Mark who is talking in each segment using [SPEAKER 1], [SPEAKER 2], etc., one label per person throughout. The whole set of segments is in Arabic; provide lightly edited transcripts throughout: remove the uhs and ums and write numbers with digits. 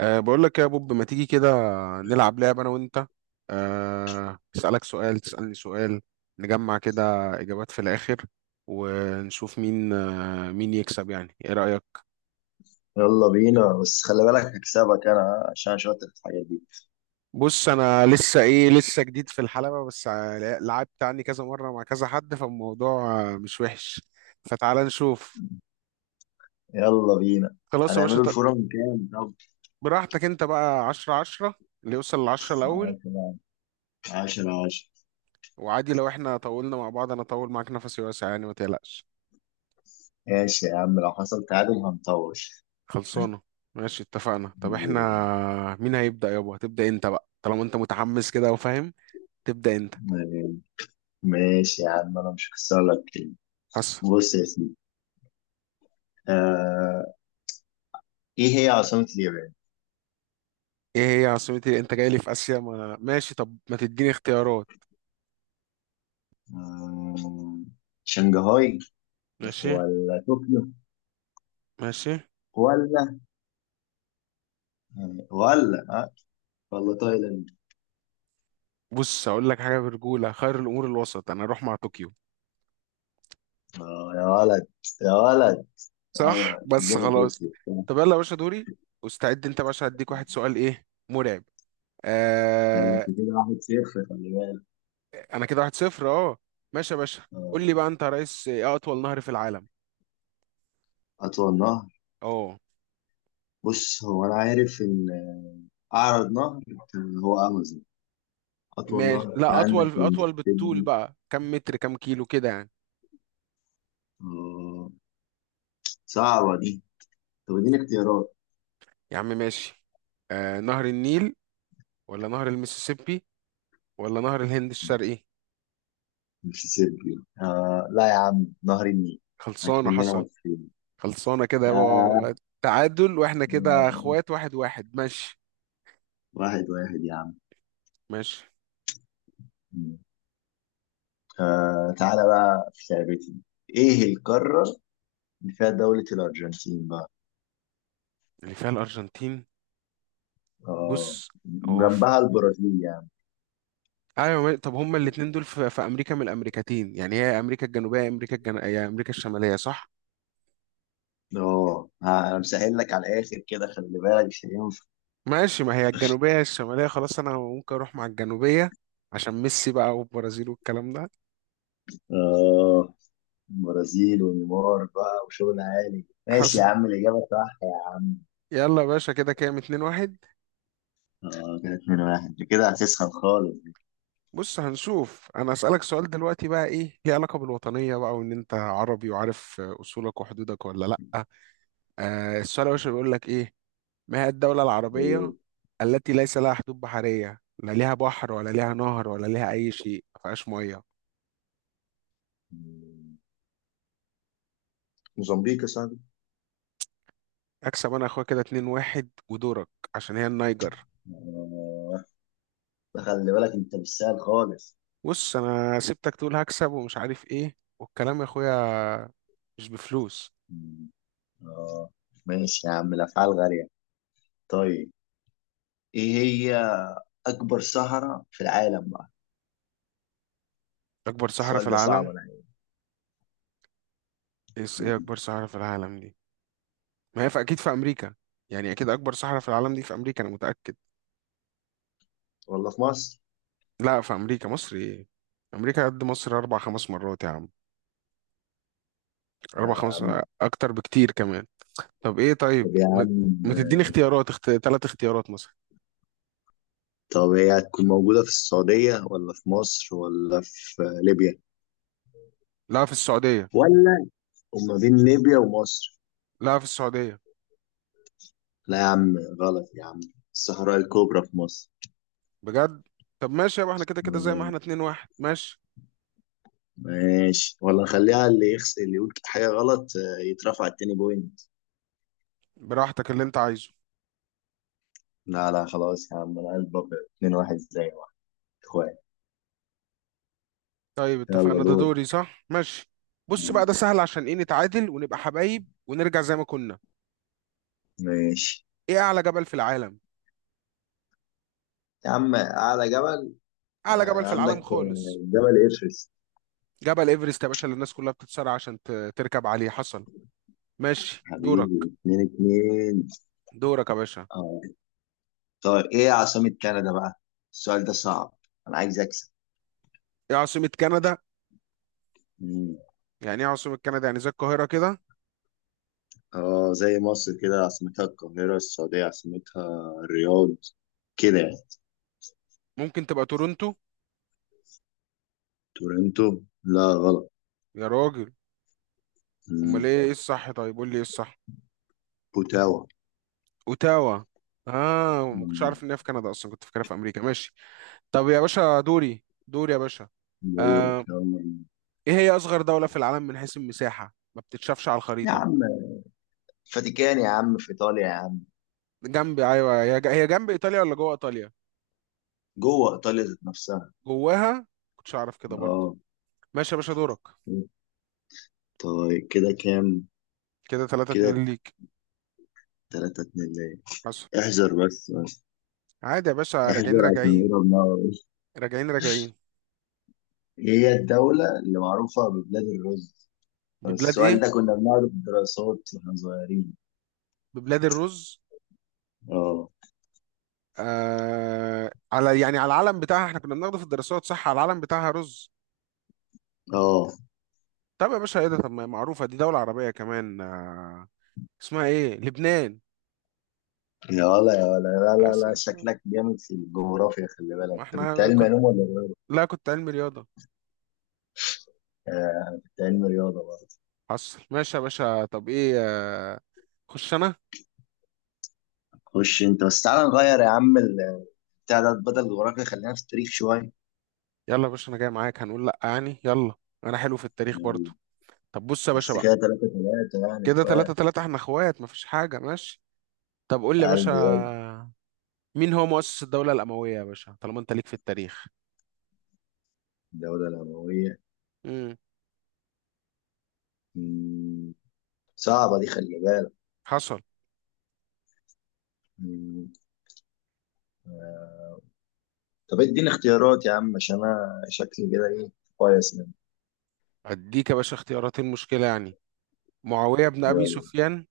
[SPEAKER 1] بقول لك يا بوب، ما تيجي كده نلعب لعبة أنا وأنت؟ أسألك سؤال، تسألني سؤال، نجمع كده إجابات في الآخر ونشوف مين، مين يكسب. يعني إيه رأيك؟
[SPEAKER 2] يلا بينا، بس خلي بالك هكسبك انا عشان شاطر في الحاجات دي.
[SPEAKER 1] بص أنا لسه لسه جديد في الحلبة، بس لعبت عني كذا مرة مع كذا حد، فالموضوع مش وحش. فتعال نشوف.
[SPEAKER 2] يلا بينا.
[SPEAKER 1] خلاص يا باشا،
[SPEAKER 2] هنعمله الفورم كام طب؟
[SPEAKER 1] براحتك أنت بقى. عشرة عشرة، اللي يوصل لعشرة الأول.
[SPEAKER 2] 10 10 10.
[SPEAKER 1] وعادي لو إحنا طولنا مع بعض، أنا أطول معاك، نفسي واسع يعني، ما تقلقش.
[SPEAKER 2] ماشي يا عم، لو حصل تعادل هنطور.
[SPEAKER 1] خلصانة. ماشي اتفقنا. طب
[SPEAKER 2] م-
[SPEAKER 1] احنا مين هيبدأ؟ يابا هتبدأ انت بقى، طالما انت متحمس كده وفاهم، تبدأ انت.
[SPEAKER 2] ماشي يا عم انا مش هكسر لك كلمة.
[SPEAKER 1] حس.
[SPEAKER 2] بص يا سيدي. آه ايه هي عاصمة اليابان؟
[SPEAKER 1] ايه هي عاصمة ايه؟ انت جاي لي في آسيا؟ ما أنا- ماشي، طب ما تديني اختيارات.
[SPEAKER 2] آه شنغهاي،
[SPEAKER 1] ماشي.
[SPEAKER 2] ولا طوكيو،
[SPEAKER 1] ماشي.
[SPEAKER 2] ولا ولا ولا تايلاند.
[SPEAKER 1] بص هقول لك حاجة، برجولة خير الأمور الوسط، انا اروح مع طوكيو.
[SPEAKER 2] يا ولد، يا ولد.
[SPEAKER 1] صح،
[SPEAKER 2] ايوه
[SPEAKER 1] بس
[SPEAKER 2] جبل
[SPEAKER 1] خلاص.
[SPEAKER 2] روكي بتاع.
[SPEAKER 1] طب يلا يا باشا دوري، واستعد انت يا باشا، هديك واحد سؤال ايه مرعب.
[SPEAKER 2] بس
[SPEAKER 1] آه.
[SPEAKER 2] كده 1-0، خلي بالك.
[SPEAKER 1] انا كده واحد صفر، اه. ماشي يا باشا. قول لي
[SPEAKER 2] آم،
[SPEAKER 1] بقى انت يا ريس، ايه أطول نهر في العالم؟
[SPEAKER 2] اطول نهر.
[SPEAKER 1] اه
[SPEAKER 2] بص هو انا عارف ان، اعرض نهر، كان هو امازون. اطول
[SPEAKER 1] ماشي.
[SPEAKER 2] نهر في
[SPEAKER 1] لا
[SPEAKER 2] عندك
[SPEAKER 1] اطول، اطول بالطول
[SPEAKER 2] المسيسيبي.
[SPEAKER 1] بقى، كم متر كم كيلو كده يعني.
[SPEAKER 2] آه، صعبه دي. طب اديني اختيارات.
[SPEAKER 1] يا عم ماشي. نهر النيل، ولا نهر المسيسيبي، ولا نهر الهند الشرقي.
[SPEAKER 2] المسيسيبي. لا يا عم، نهر النيل.
[SPEAKER 1] خلصانه
[SPEAKER 2] اكملنا
[SPEAKER 1] حصل.
[SPEAKER 2] مصريين.
[SPEAKER 1] خلصانه كده
[SPEAKER 2] آه
[SPEAKER 1] يابا، تعادل، واحنا كده اخوات، واحد واحد ماشي.
[SPEAKER 2] 1-1 يا عم.
[SPEAKER 1] ماشي.
[SPEAKER 2] تعالى بقى في لعبتي. ايه القارة اللي فيها دولة الارجنتين بقى؟
[SPEAKER 1] اللي فيها الارجنتين.
[SPEAKER 2] اه،
[SPEAKER 1] بص هو
[SPEAKER 2] جنبها البرازيل يعني.
[SPEAKER 1] ايوه، طب هما الاتنين دول في امريكا، من الامريكتين يعني، هي امريكا الجنوبيه، امريكا هي امريكا الشماليه صح.
[SPEAKER 2] اه، انا مسهل لك على الاخر كده، خلي بالك مش هينفع.
[SPEAKER 1] ماشي، ما هي الجنوبية الشمالية خلاص، أنا ممكن أروح مع الجنوبية، عشان ميسي بقى والبرازيل والكلام ده.
[SPEAKER 2] اه، برازيل ونيمار بقى وشغل عالي. ماشي
[SPEAKER 1] حصل.
[SPEAKER 2] يا عم، الاجابه صح يا عم.
[SPEAKER 1] يلا يا باشا، كده كام، اتنين واحد.
[SPEAKER 2] اه، كده 2-1، انت كده هتسخن خالص.
[SPEAKER 1] بص هنشوف، أنا أسألك سؤال دلوقتي بقى، إيه ليه علاقة بالوطنية بقى، وإن أنت عربي وعارف أصولك وحدودك ولا لأ. السؤال يا باشا بيقول لك إيه: ما هي الدولة
[SPEAKER 2] أوه.
[SPEAKER 1] العربية التي ليس لها حدود بحرية، لا ليها بحر ولا ليها نهر ولا ليها أي شيء، ما فيهاش مية؟
[SPEAKER 2] موزمبيق يا صاحبي.
[SPEAKER 1] أكسب أنا يا أخويا، كده اتنين واحد ودورك، عشان هي النيجر.
[SPEAKER 2] اه، ده خلي بالك، انت مش سهل خالص.
[SPEAKER 1] بص انا سبتك تقول هكسب ومش عارف ايه والكلام، يا اخويا مش بفلوس.
[SPEAKER 2] مم. اه، ماشي يا عم، الافعال غاليه. طيب، ايه هي اكبر صحراء في العالم بقى؟
[SPEAKER 1] اكبر صحراء في
[SPEAKER 2] السؤال ده صعب.
[SPEAKER 1] العالم.
[SPEAKER 2] انا
[SPEAKER 1] ايه
[SPEAKER 2] عارف
[SPEAKER 1] اكبر صحراء في العالم دي؟ ما هي في اكيد في امريكا يعني، اكيد اكبر صحراء في العالم دي في امريكا، انا متاكد.
[SPEAKER 2] والله، في مصر.
[SPEAKER 1] لا في امريكا، مصر ايه، امريكا قد مصر اربع خمس مرات يا عم.
[SPEAKER 2] لا
[SPEAKER 1] اربع
[SPEAKER 2] يا
[SPEAKER 1] خمس،
[SPEAKER 2] عم.
[SPEAKER 1] اكتر بكتير كمان. طب ايه، طيب
[SPEAKER 2] طب يا عم.
[SPEAKER 1] ما تديني اختيارات؟ ثلاث اختيارات مثلا.
[SPEAKER 2] طب هي هتكون موجودة في السعودية ولا في مصر ولا في ليبيا،
[SPEAKER 1] لا في السعوديه.
[SPEAKER 2] ولا وما بين ليبيا ومصر؟
[SPEAKER 1] لا في السعوديه.
[SPEAKER 2] لا يا عم، غلط يا عم. الصحراء الكبرى في مصر.
[SPEAKER 1] بجد؟ طب ماشي يابا، احنا كده كده زي ما
[SPEAKER 2] آه،
[SPEAKER 1] احنا، اتنين واحد ماشي.
[SPEAKER 2] ماشي، ولا نخليها اللي يخس اللي يقول حاجة غلط يترفع التاني بوينت؟
[SPEAKER 1] براحتك اللي انت عايزه.
[SPEAKER 2] لا، لا، خلاص يا عم، انا قلب أبيض. 2-1 زي واحد، اخوان.
[SPEAKER 1] طيب اتفقنا،
[SPEAKER 2] يلا
[SPEAKER 1] ده
[SPEAKER 2] دور.
[SPEAKER 1] دوري صح؟ ماشي. بص
[SPEAKER 2] آه،
[SPEAKER 1] بقى، ده سهل عشان ايه، نتعادل ونبقى حبايب ونرجع زي ما كنا.
[SPEAKER 2] ماشي
[SPEAKER 1] ايه اعلى جبل في العالم؟
[SPEAKER 2] يا عم، أعلى جبل.
[SPEAKER 1] اعلى جبل في
[SPEAKER 2] عندك
[SPEAKER 1] العالم خالص.
[SPEAKER 2] جبل إيفرست.
[SPEAKER 1] جبل ايفرست يا باشا، اللي الناس كلها بتتصارع عشان تركب عليه. حصل. ماشي دورك.
[SPEAKER 2] حبيبي، 2-2.
[SPEAKER 1] دورك يا باشا.
[SPEAKER 2] اه، طيب ايه عاصمة كندا بقى؟ السؤال ده صعب، انا عايز اكسب.
[SPEAKER 1] ايه عاصمة كندا؟
[SPEAKER 2] مم.
[SPEAKER 1] يعني ايه عاصمة كندا، يعني زي القاهرة كده.
[SPEAKER 2] اه، زي مصر كده عاصمتها القاهرة، السعودية عاصمتها الرياض، كده يعني.
[SPEAKER 1] ممكن تبقى تورونتو.
[SPEAKER 2] تورنتو. لا، غلط.
[SPEAKER 1] يا راجل. امال
[SPEAKER 2] مم.
[SPEAKER 1] ايه، الصح؟ طيب قول لي ايه الصح.
[SPEAKER 2] بوتاوا.
[SPEAKER 1] اوتاوا. اه، ما كنتش
[SPEAKER 2] مم.
[SPEAKER 1] عارف ان هي في كندا اصلا، كنت فاكرها في امريكا. ماشي. طب يا باشا دوري، دوري يا باشا.
[SPEAKER 2] دورك،
[SPEAKER 1] آه،
[SPEAKER 2] يلا.
[SPEAKER 1] ايه هي اصغر دولة في العالم من حيث المساحة، ما بتتشافش على
[SPEAKER 2] يا
[SPEAKER 1] الخريطة؟
[SPEAKER 2] عم فاتيكان يا عم، في ايطاليا يا عم.
[SPEAKER 1] جنب، ايوه هي هي جنب ايطاليا ولا جوه ايطاليا؟
[SPEAKER 2] جوه ايطاليا ذات نفسها.
[SPEAKER 1] جواها. كنتش اعرف كده برضه.
[SPEAKER 2] اه.
[SPEAKER 1] ماشي يا باشا دورك.
[SPEAKER 2] طيب، كده كام؟
[SPEAKER 1] كده 3
[SPEAKER 2] كده
[SPEAKER 1] 2 ليك.
[SPEAKER 2] 3-2 ليه.
[SPEAKER 1] حصل.
[SPEAKER 2] احذر بس بس.
[SPEAKER 1] عادي يا باشا، راجعين
[SPEAKER 2] احذر عشان
[SPEAKER 1] راجعين،
[SPEAKER 2] نقرب نار.
[SPEAKER 1] راجعين راجعين.
[SPEAKER 2] هي الدولة اللي معروفة ببلاد الرز.
[SPEAKER 1] ببلاد
[SPEAKER 2] السؤال
[SPEAKER 1] ايه؟
[SPEAKER 2] ده كنا بنقعد في الدراسات واحنا صغيرين.
[SPEAKER 1] ببلاد الرز.
[SPEAKER 2] اه.
[SPEAKER 1] آه على، يعني على العلم بتاعها، احنا كنا بناخده في الدراسات صح، على العلم بتاعها رز.
[SPEAKER 2] اه،
[SPEAKER 1] طب يا باشا ايه ده، طب ما هي معروفة، دي دولة عربية كمان آه، اسمها ايه؟ لبنان.
[SPEAKER 2] يا ولا يا ولا، لا لا
[SPEAKER 1] بس
[SPEAKER 2] لا،
[SPEAKER 1] عشان-
[SPEAKER 2] شكلك جامد في الجغرافيا. خلي بالك،
[SPEAKER 1] ما
[SPEAKER 2] انت كنت
[SPEAKER 1] احنا
[SPEAKER 2] علم
[SPEAKER 1] كن...
[SPEAKER 2] علوم ولا إيه؟
[SPEAKER 1] لا كنت علمي رياضة.
[SPEAKER 2] آه، أنا كنت علم رياضة برضه.
[SPEAKER 1] حصل. ماشي يا باشا، طب ايه، خش انا.
[SPEAKER 2] خش انت، بس تعالى نغير يا عم بتاع ده، بدل الجغرافيا خلينا في التاريخ شوية.
[SPEAKER 1] يلا يا باشا، انا جاي معاك، هنقول لا يعني، يلا. انا حلو في التاريخ برضو.
[SPEAKER 2] يلا.
[SPEAKER 1] طب بص يا باشا
[SPEAKER 2] بس
[SPEAKER 1] بقى،
[SPEAKER 2] كده 3-3 يعني
[SPEAKER 1] كده تلاتة
[SPEAKER 2] بقى.
[SPEAKER 1] تلاتة، احنا اخوات، مفيش حاجة ماشي. طب قول لي يا
[SPEAKER 2] قلبي يلا.
[SPEAKER 1] باشا، مين هو مؤسس الدولة الأموية يا باشا، طالما انت ليك في التاريخ؟
[SPEAKER 2] الدولة الأموية.
[SPEAKER 1] امم
[SPEAKER 2] مم. صعبة دي، خلي بالك.
[SPEAKER 1] حصل.
[SPEAKER 2] مم. آه. طب اديني اختيارات يا عم، عشان انا شكلي كده ايه كويس منه.
[SPEAKER 1] اديك يا باشا اختياراتين، مشكلة يعني. معاوية بن أبي
[SPEAKER 2] يلا.
[SPEAKER 1] سفيان،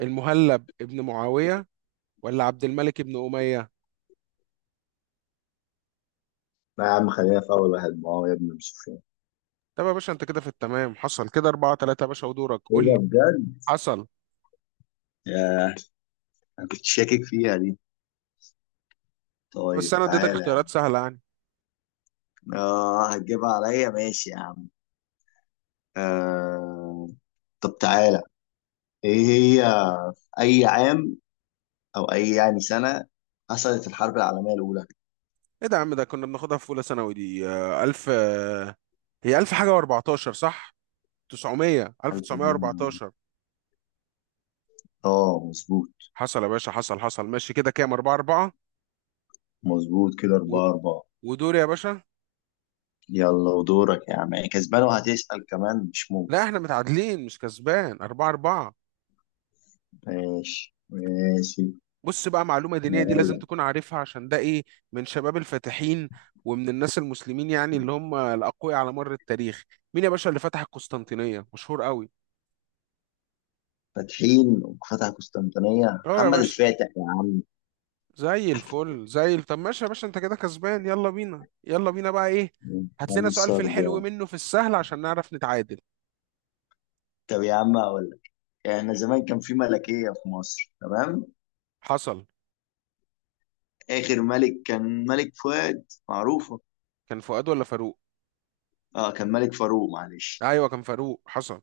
[SPEAKER 1] المهلب ابن معاوية، ولا عبد الملك ابن أمية.
[SPEAKER 2] لا يا عم، خلينا في اول واحد، ما هو يا ابن سفيان.
[SPEAKER 1] طب يا باشا انت كده في التمام، حصل، كده أربعة تلاتة يا باشا، ودورك
[SPEAKER 2] ايه
[SPEAKER 1] قول
[SPEAKER 2] ده
[SPEAKER 1] لي.
[SPEAKER 2] بجد.
[SPEAKER 1] حصل.
[SPEAKER 2] ياه. انا كنت شاكك فيها دي. طيب
[SPEAKER 1] بس انا اديتك
[SPEAKER 2] تعالى يا عم.
[SPEAKER 1] اختيارات سهلة يعني.
[SPEAKER 2] اه، هتجيبها عليا، ماشي يا عم. آه طب تعالى، ايه هي في اي عام او اي يعني سنة حصلت الحرب العالمية الاولى؟
[SPEAKER 1] ايه ده يا عم، ده كنا بناخدها في اولى ثانوي دي. الف هي الف حاجه و14 صح، 900
[SPEAKER 2] الحرب العالمية الأولى.
[SPEAKER 1] 1914.
[SPEAKER 2] اه، مظبوط.
[SPEAKER 1] حصل يا باشا، حصل ماشي، كده كام، 4 4.
[SPEAKER 2] مظبوط، كده 4-4.
[SPEAKER 1] ودور يا باشا.
[SPEAKER 2] يلا ودورك يا عم، يعني كسبان وهتسأل كمان؟ مش ممكن.
[SPEAKER 1] لا احنا متعادلين مش كسبان، 4 4.
[SPEAKER 2] ماشي ماشي.
[SPEAKER 1] بص بقى معلومه دينيه، دي لازم
[SPEAKER 2] مرايا.
[SPEAKER 1] تكون عارفها، عشان ده ايه، من شباب الفاتحين، ومن الناس المسلمين يعني، اللي هم الاقوياء على مر التاريخ. مين يا باشا اللي فتح القسطنطينيه؟ مشهور قوي.
[SPEAKER 2] فاتحين وفتح قسطنطينية،
[SPEAKER 1] اه يا
[SPEAKER 2] محمد
[SPEAKER 1] باشا،
[SPEAKER 2] الفاتح يا عم.
[SPEAKER 1] زي الفل، زي طب ماشي يا باشا، انت كده كسبان. يلا بينا يلا بينا، بقى ايه.
[SPEAKER 2] من
[SPEAKER 1] هات لنا سؤال
[SPEAKER 2] خمسة
[SPEAKER 1] في الحلو
[SPEAKER 2] أربعة
[SPEAKER 1] منه، في السهل، عشان نعرف نتعادل.
[SPEAKER 2] طب يا عم هقول لك. احنا زمان كان في ملكية في مصر، تمام؟
[SPEAKER 1] حصل.
[SPEAKER 2] آخر ملك كان ملك فؤاد، معروفة.
[SPEAKER 1] كان فؤاد ولا فاروق؟
[SPEAKER 2] اه، كان ملك فاروق، معلش.
[SPEAKER 1] ايوه كان فاروق، حصل.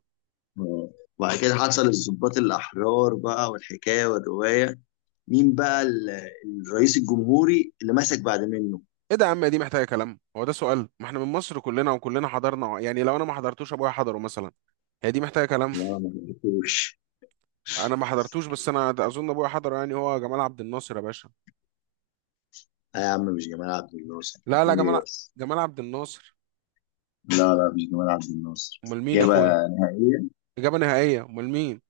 [SPEAKER 2] آه. وبعد كده حصل الضباط الأحرار بقى والحكاية والرواية. مين بقى الرئيس الجمهوري اللي مسك بعد منه؟
[SPEAKER 1] ايه ده يا عم، دي محتاجه كلام، هو ده سؤال؟ ما احنا من مصر كلنا، وكلنا حضرنا يعني، لو انا ما حضرتوش ابويا حضره مثلا. هي دي محتاجه كلام.
[SPEAKER 2] لا، ما حبيتهوش.
[SPEAKER 1] انا ما حضرتوش، بس انا اظن ابويا حضره يعني، هو جمال عبد الناصر يا باشا.
[SPEAKER 2] يا عم مش جمال عبد الناصر،
[SPEAKER 1] لا لا،
[SPEAKER 2] بتقول ايه بس.
[SPEAKER 1] جمال عبد الناصر.
[SPEAKER 2] لا لا، مش جمال عبد الناصر.
[SPEAKER 1] امال مين يا
[SPEAKER 2] إجابة
[SPEAKER 1] اخويا؟
[SPEAKER 2] نهائية.
[SPEAKER 1] اجابه نهائيه، امال مين؟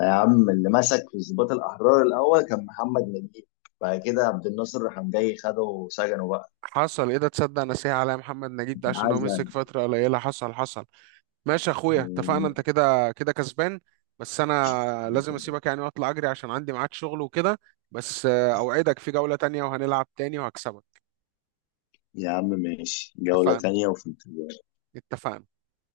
[SPEAKER 2] يا عم اللي مسك في الضباط الأحرار الأول كان محمد نجيب، بعد كده عبد الناصر راح جاي خده وسجنه بقى.
[SPEAKER 1] حصل، ايه ده، تصدق نسيها عليا، محمد نجيب ده عشان هو مسك
[SPEAKER 2] عزل.
[SPEAKER 1] فترة قليلة. حصل حصل. ماشي يا اخويا اتفقنا، انت كده كده كسبان. بس انا لازم اسيبك يعني واطلع اجري، عشان عندي ميعاد شغل وكده. بس اوعدك في جولة تانية، وهنلعب تاني وهكسبك.
[SPEAKER 2] يا عم ماشي، جولة
[SPEAKER 1] اتفقنا.
[SPEAKER 2] تانية وفي انتظار.
[SPEAKER 1] اتفقنا.